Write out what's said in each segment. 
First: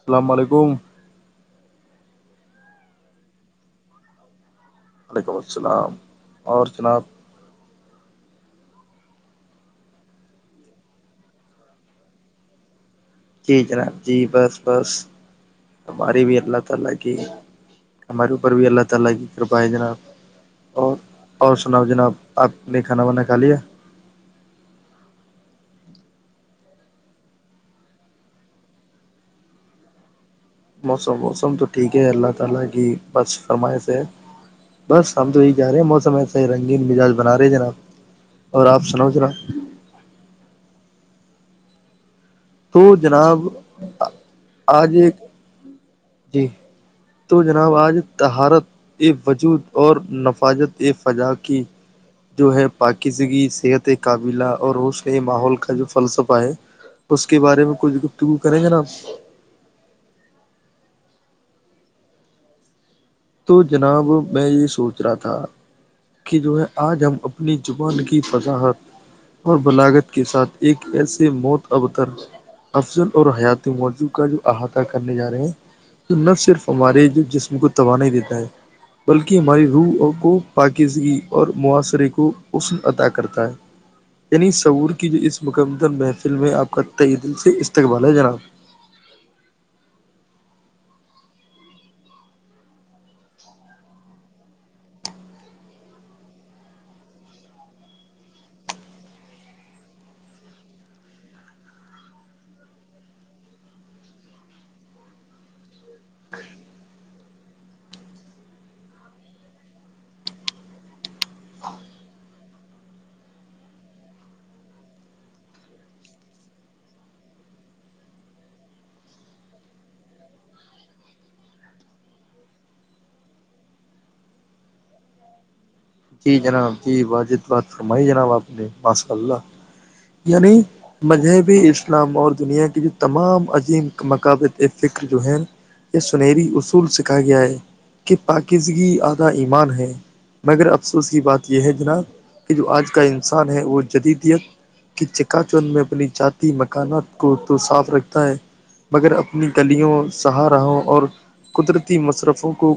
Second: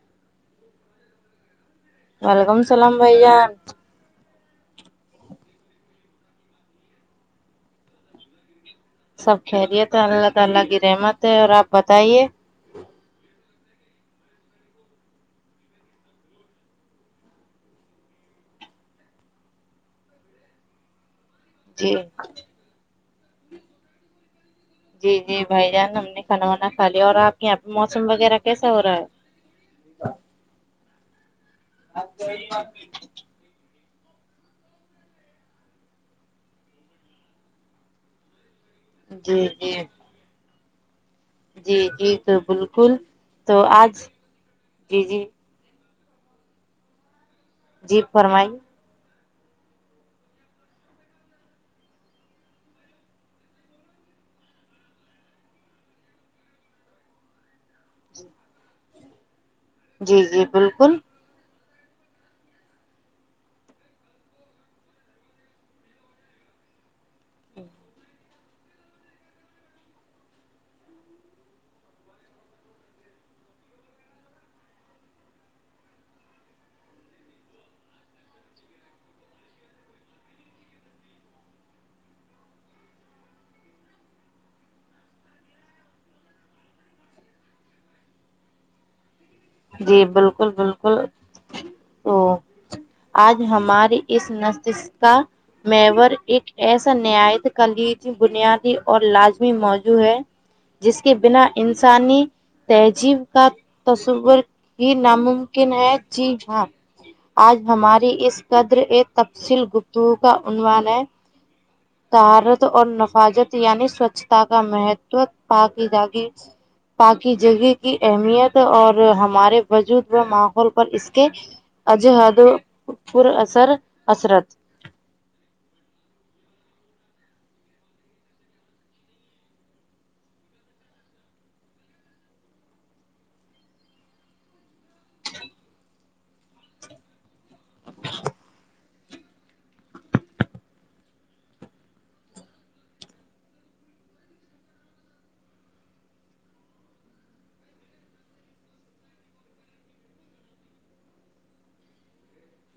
السلام و علیکم ولکم السلام بھیا وعلیکم السلام اور جناب سب خیریت ہے اللہ تعالی کی رحمت ہے اور آپ بتائیے جی جناب جی بس بس ہماری بھی اللہ تعالی کی ہمارے اوپر بھی اللہ تعالی کی کرپا ہے جناب اور اور سناؤ جی جناب آپ نے کھانا وانا کھا لیا جی جی بھائی جان ہم نے کھانا وانا کھا لیا اور آپ کے یہاں پہ موسم وغیرہ کیسا ہو رہا ہے [inaudible] موسم موسم تو ٹھیک ہے اللہ تعالی کی بس فرمائش ہے بس ہم تو یہی چاہ رہے ہیں موسم ایسا ہی رنگین مزاج بنا رہے ہیں جناب اور آپ سناؤ جی جناب جی جی جی تو بالکل تو جناب تو آج آج جی ایک جی جی تو جناب آج جی طہارت فرمائیے وجود اور نفاجت فضا کی جو ہے پاکیزگی صحت قابلہ اور روشن ماحول کا جو فلسفہ ہے اس کے بارے میں کچھ گفتگو کریں گے جناب جی جی بالکل تو جناب میں یہ سوچ رہا تھا کہ جو ہے آج ہم اپنی زبان کی وضاحت اور بلاغت کے ساتھ ایک ایسے موت ابتر افضل اور حیاتی موضوع کا جو احاطہ کرنے جا رہے ہیں تو نا صرف ہمارے جو جسم کو توانائی دیتا ہے بلکہ ہماری روح اور کو پاکیزگی اور معاصرے کو حسن عطا کرتا ہے یعنی شعور کی جو اس مکمدم محفل میں آپ کا تہ دل سے استقبال ہے جناب جی بالکل بالکل تو آج ہماری اس نشست کا محور ایک ایسا نہایت خلیجی بنیادی اور لازمی موجوع ہے جس کے بنا انسانی تہجیب کا تصور یہ ناممکن ہے جی ہاں آج ہماری اس قدر ایک تفصیل گفتگو کا عنوان ہے [inaudible] تہارت اور نفاظت یعنی سوچھتا کا مہتو پاکیزاگی پاکی جگہ کی اہمیت اور ہمارے وجود و ماحول پر اس کے [unintelligible] اثر اثرت جی جناب جی واجب بات فرمائی جناب آپ نے ماساء اللہ یعنی مذہبی اسلام اور دنیا کی جو تمام عظیم مقابت فکر جو ہیں یہ سنہری اصول سکھا گیا ہے کہ پاکیزگی آدھا ایمان ہے مگر اب افسوس کی بات یہ ہے جناب کہ جو آج کا انسان ہے وہ جدیدیت کہ چکا چند میں اپنی ذاتی مکانات کو تو صاف رکھتا ہے مگر اپنی گلیوں شاہ راہوں اور قدرتی مصرفوں کو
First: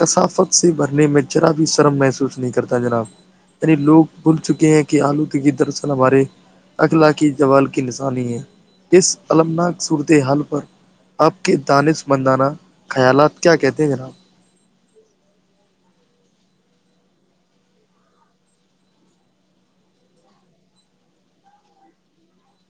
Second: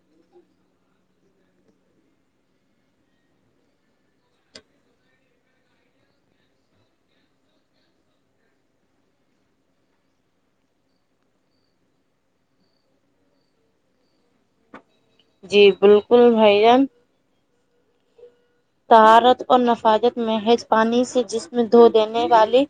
کثافت سے بھرنے میں ذرا بھی شرم محسوس نہیں کرتا جناب یعنی لوگ بھول چکے ہیں کے آلودگی دراصل ہمارے اخلاقی زوال کی نشانی ہے اس المناک صورت حال پر آپ کے دانشمندانہ خیالات کیا کہتے ہیں جناب جی بالکل بھائی جان طہارت اور نجاست محض پانی سے جسم دھو دینے والی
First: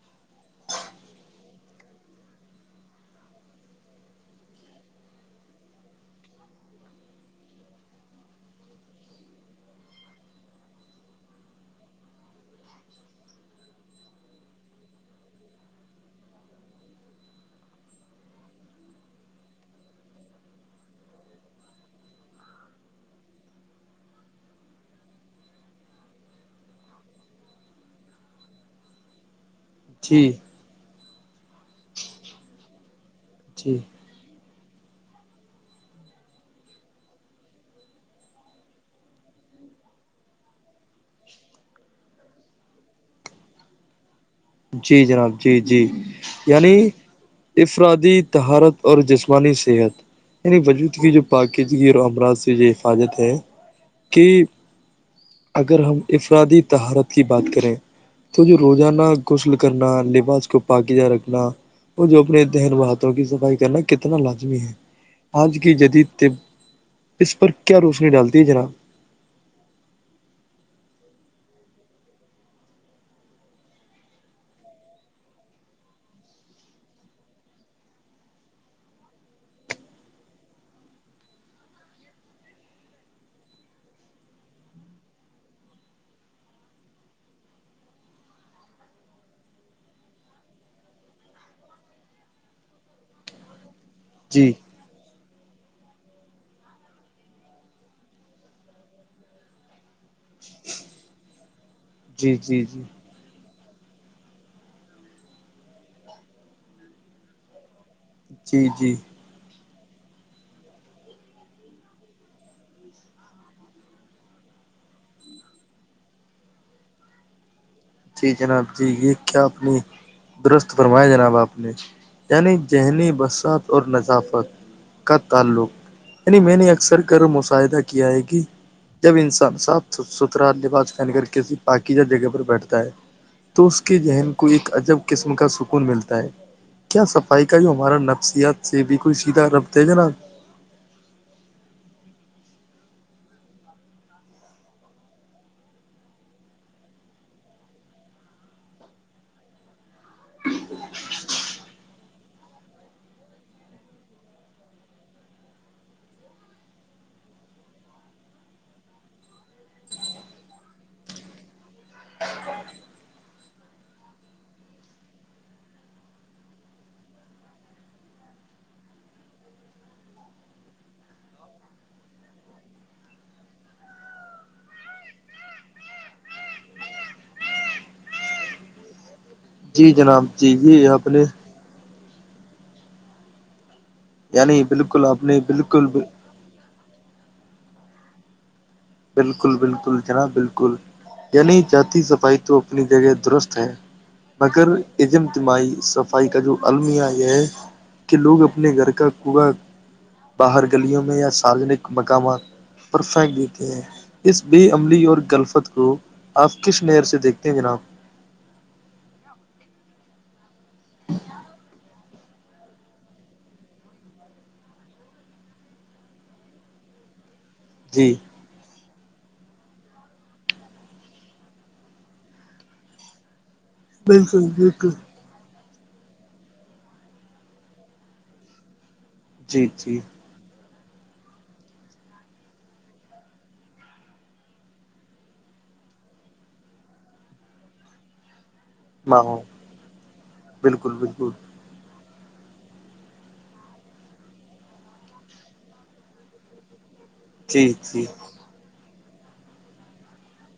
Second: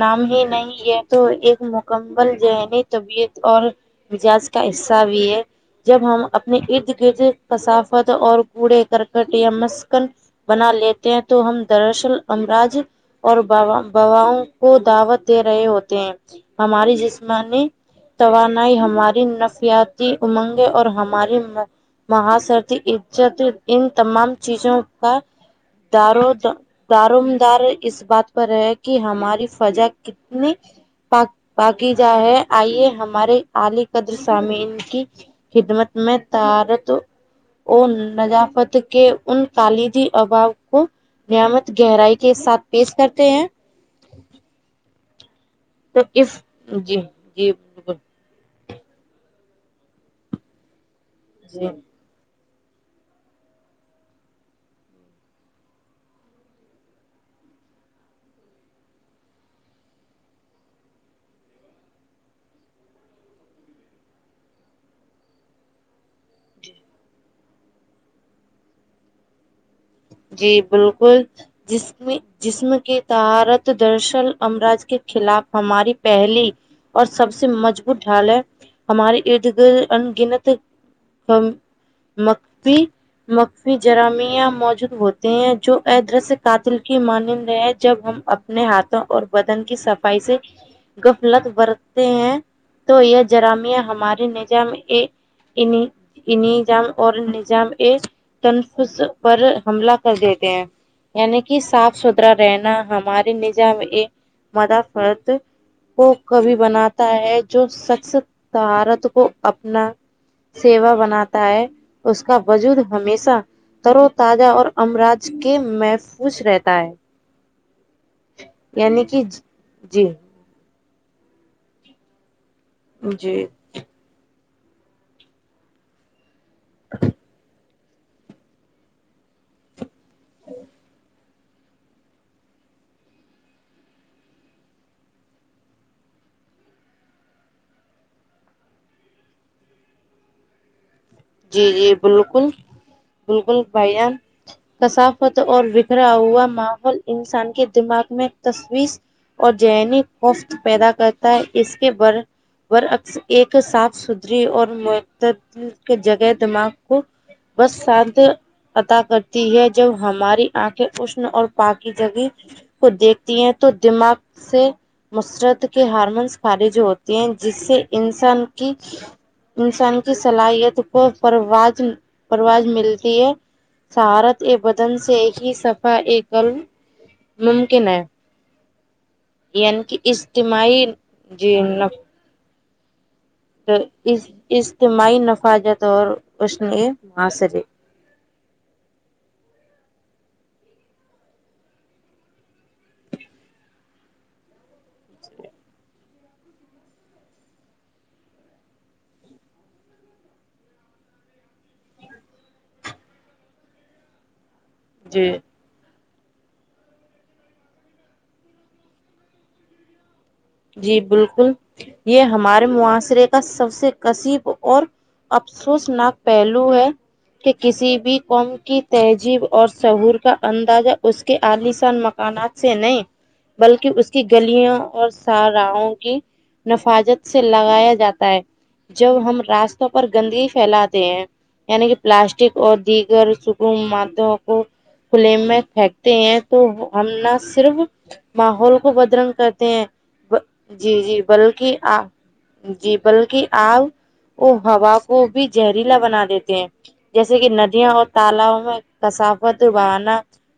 نام ہی نہیں یہ تو ایک مکمل ذہنی طبیعت اور مزاج کا حصہ بھی ہے جب ہم اپنے ارد گرد کثافت اور کوڑے کرکٹ یا مس کن بنا لیتے ہیں تو ہم دراصل امراض اور وباؤں کو دعوت دے رہے ہوتے ہیں ہماری جسمانی توانائی ہماری نفسیاتی امنگیں اور ہماری معاشرتی عزت ان تمام چیزوں کا دار و دا دار و مدار اس بات پر ہے کہ ہماری فضا جی کتنی پاک پاکیزہ ہے آئیے ہمارے جی [unintelligible] سامعین کی خدمت میں طہارت وہ نضافت کے ان کوالٹی عوام کو نعمت گہرائی کے ساتھ پیش کرتے ہیں جی جناب جی جی تو اس یعنی اس جی جی بالکل انفرادی طہارت اور جسمانی صحت یعنی وجود کی جو جی پاکیزگی و امراض سے یہ حفاظت ہے کی اگر ہم انفرادی طہارت کی بات کریں تو یہ روزانہ غسل کرنا لباس کو پاکیزہ رکھنا وہ جو اپنے تن و ہاتھوں کی صفائی کرنا کتنا لازمی ہے آج کی جدید طب اس پر کیا روشنی ڈالتی ہے جناب جی بالکل جس میں جسم کی طہارت دراصل امراض کے خلاف ہماری پہلی اور سب سے مضبوط ڈھال ہے ہمارے ارد گرد انگنت مکفی مکفی جرامیہ موجود ہوتے ہیں جو ادھر قاتل کی مانند ہیں جب ہم اپنے ہاتھوں اور بدن کی صفائی سے غفلت برتے ہیں تو یہ جرامیہ ہمارے جی نظام ے انظام اور نظام ا تنفظ پر حملہ کر دیتے ہیں یعنی کہ صاف ستھرا جی جی رہنا جی ہمارے ن جمعہ مادافات کو کو بھی بناتا تا ہے جو شخص جی جی طہارت کو اپنا سیوا بناتا ہے اس کا وجود ہمیشہ تر و تازہ اور امراج کے محفوظ رہتا ہے جی جناب جی یعنی یہ کہ کیا اپ نے جی درست فرمایا جناب آپ نے یعنی ذہنی جی جی وسعت اور نذافت کا تعلق یعنی میں نے اکثر کر مشاہدہ کیا ہے کہ جب انسان صاف سا ستھرا لے بعد فین کر کے دوباکیجگہ پر بیٹھتے ہے تو اس کے ذہن کو ایک عجب قسم کا سکون ملتا ہے کیا صفائی کا جو ہمارا نفسیات سے بھی کوئی سیدھا ربط ہے نا جی جی بالکل بالکل بھائی جان کثافت اور بکھرا ہوا ماحول انسان کے دماغ میں تشویس اور ذہنی خفت پیدا کرتا ہے اس کے بر بر عکس ایک صاف ستھری اور معت جگہ دماغ کو بس سانت پتا کرتی ہے جب ہماری آنکھیں اشن اور پاکی جگی کو دیکھتی ہیں تو دماغ سے مسرت کے ہارمونس خارج ہوتے ہیں جس سے انسان کی انسان کی صلاحیت کو پرواز پرواز ملتی ہے سہارت ا بدن سے ہی صفہ ایکل ممکن ہے یعنی جی کہ جناب جی اجتماعی یہ آپ نے جی یعنی بالکل اجتماعی آپ نے نفاجت بالکل اور اس نے ماسرے بالکل بالکل جناب بالکل یعنی جاتی صفائی تو اپنی جگہ درست ہے مگر اجمتماعی صفائی کا جو المیہ یہ ہے کہ لوگ اپنے گھر کا کوڑا باہر گلیوں میں یا ساروجنک مقامات پر پھانیک اس بے عملی اور جی غلفت کو آپ کس نہر سے دیکھتے ہیں جناب جی بالکل یہ ہمارے معاشرے کا سب سے قصب اور افسوسناک پہلو ہے کہ کسی جی بھی قوم کی تہذیب اور شہور کا اندازہ اس کے عالیسان مکانات سے نہیں بلکہ اس کی بالکل گلیاں بالکل اور سا راہو کی نفاجت سے لگایا جاتا ہے جب ہم جی راستوں جی پر گندگی پھیلاتے ہیں یعنی کہ پلاسٹک اور دیگر سکم معدوں کو کھلے میں پھینکتے ہیں تو ہم نہ صرف ماحول کو میں بدرنگ ہوں کرتے ہیں بالکل جی جی بالکل بلکہ آپ جی بلکہ آپ و ہوا کو بھی زہریلا بنا دیتے ہیں جیسے کہ جی ندیاں ہو جی تالابو میں کسافت بانہ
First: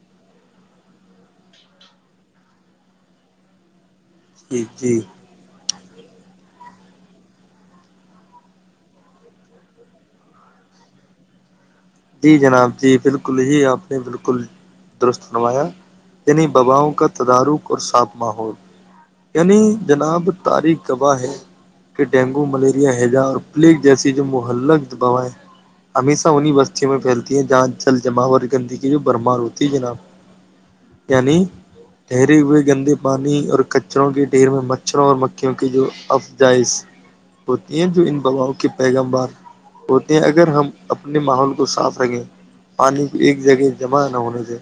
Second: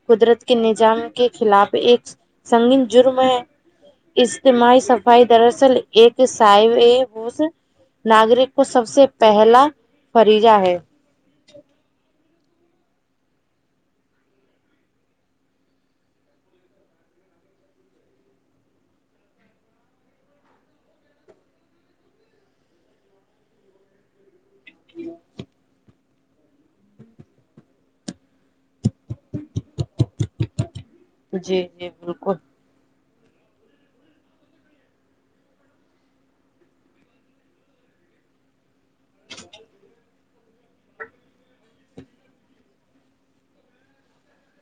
قدرت کے نظام کے خلاف ایک سنگین جرم ہے جی اجتماعی جی صفائی دراصل ایک سائے ناگرک کو سب سے پہلا فریجا ہے جی جناب جی بالکل ہی آپ نے بالکل درست نوایا یعنی بباؤں کا تدارک اور صاف ماحول یعنی جناب تاریخ گواہ ہے کہ ڈینگو ملیریا ہیجا جیسی جو محلک وبایں ہمیشہ انہیں وس بچے میں پھیلتی ہیں جہاں جل جما ہوور گندگی جو برمار ہوتی ہے جناب یعنی جی جی بالکل ٹھہرے ہوئے گندے پانی اور کچروں کے ڈھیر میں مچھروں اور مکھیوں کی جو افجائز ہوتی ہیں جو ان وباؤں کے پیغم بار ہوتے ہیں اگر ہم اپنے ماحول کو صاف رکھے پانی کو ایک جگہ جمع نہ ہونے دے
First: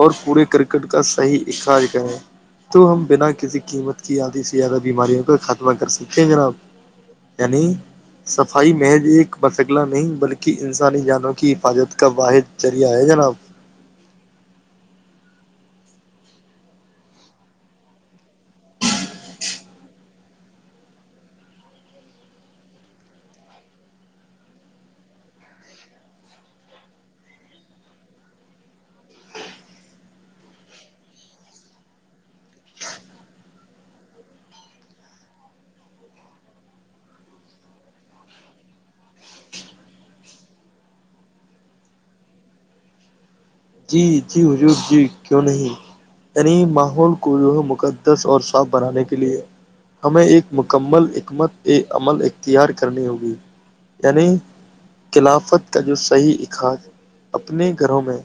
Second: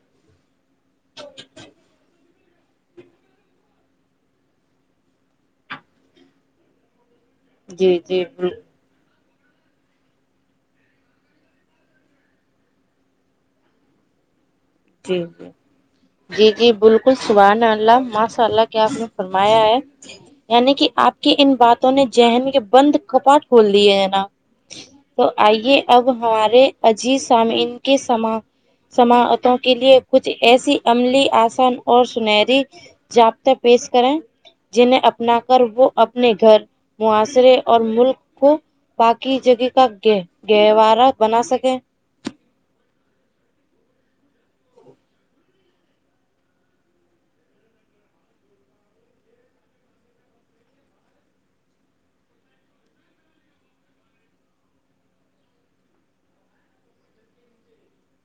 اور پورے کرکٹ کا صحیح اکھاج کا ہے تو ہم بنا کسی قیمت کی آدھی سے زیادہ بیماریوں کا خاتما کر سکتے ہیں جناب یعنی جی جی بال صفائی محض ایک مسغلہ نہیں بلکہ انسانی جان کی حفاظت کا واحد ذریعہ ہے جناب جی جی جی جی بالکل سبحان اللہ ماشاء اللہ کیا آپ نے فرمایا ہے یعنی کہ آپ کی ان باتوں نے ذہن کے بند کپاٹ کھول دیے ہے نہ تو آئیے اب ہمارے عجیز سامئین کے سما سماعتوں کے لیے کچھ ایسی عملی آسان اور سنہری جابطہ پیش کریں جنہیں اپنا کر وہ اپنے گھر معاشرے اور ملک کو باقی جگہ کا گ گہوارا بنا سکے جی جی حضور جی کیوں نہیں ترین ماحول کو جو ہے مقدس اور صاف بنانے کے لیے ہمیں ایک مکمل حکمت عمل اختیار کرنی ہوگی یعنی کلافت کا جو صحیح اخاج اپنے گھروں میں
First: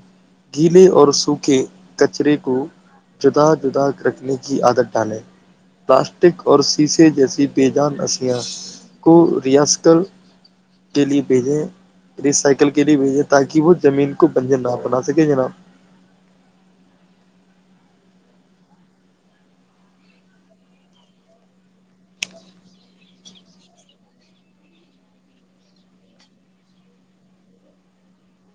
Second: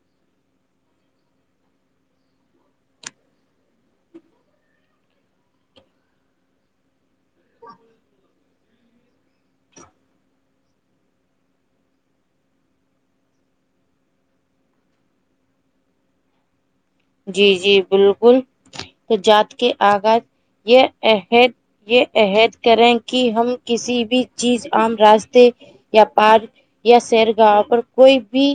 گیلے اور سوکھے کچرے کو جدا جدا رکھنے کی عادت ڈالیں پلاسٹک اور شیسے جیسے بے جان اشیاء کو ریاس کل کے لیے بھیجیں ریسائیکل کے لیے بھیجیں تاکہ وہ زمین کو بنجر نہ بناپاۓ صحیح جناب جی جی بالکل جات کے آغاز یہ عہد یہ عہد کریں کہ ہم کسی بھی چیز عام راستے یا پار یا سیر گاہ پر کوئی بھی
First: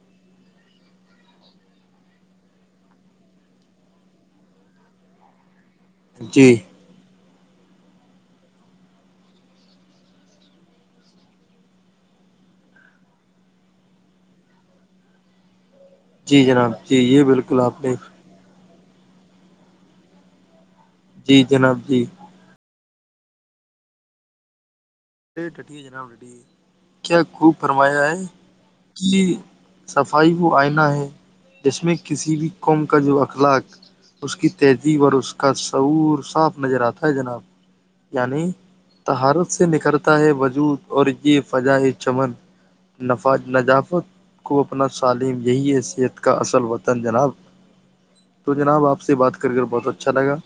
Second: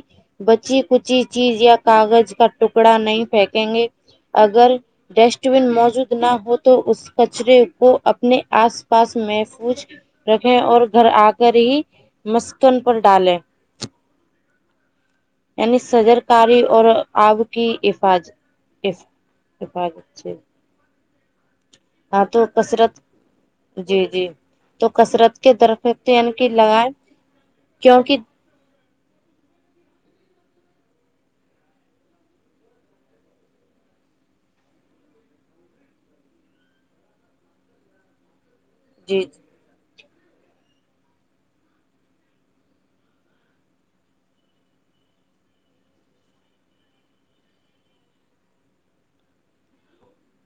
بچی کچی چیز یا کاغذ کا ٹکڑا نہیں پھینکیں گے اگر ڈسٹ بین موجود نہ جی ہو تو اس ک کچرے کو اپنے آس پاس محفوظ رکھیں اور گھر آ کر ہی مسکن پر ڈالیں یعنی شجر جی کاری جناب اور جی یہ آپ بالکل کی نے حفاظ حفاظ اچ جی جناب جی ہاں تو کثرت جی جی تو کثرت کے ترف ڈٹیے درخت جناب تین ڈٹیے بھی لگائے کیا خوب فرمایا کیونکه ہے کہ صفائی کو آئینہ ہے جس میں کسی بھی قوم کا جو اخلاق اس کی تہذیب اور اس کا سعور صاف نظر آتا ہے جناب یعنی جی تہارت سے نکھرتا ہے وجود اور یہ فجا ہے چمن نفاذ نذافت کو اپنا سالم یہی ہے صحت کا اصل وطن جناب تو جناب آپ سے بات کر کر بہت اچھا لگا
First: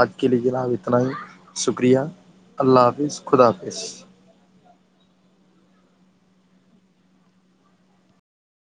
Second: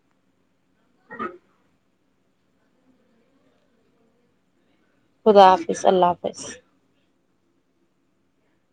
آج کے لیے جناب اتناہی شکریہ اللہ حافظ خدا حافظ خدا حافظ اللہ حافظ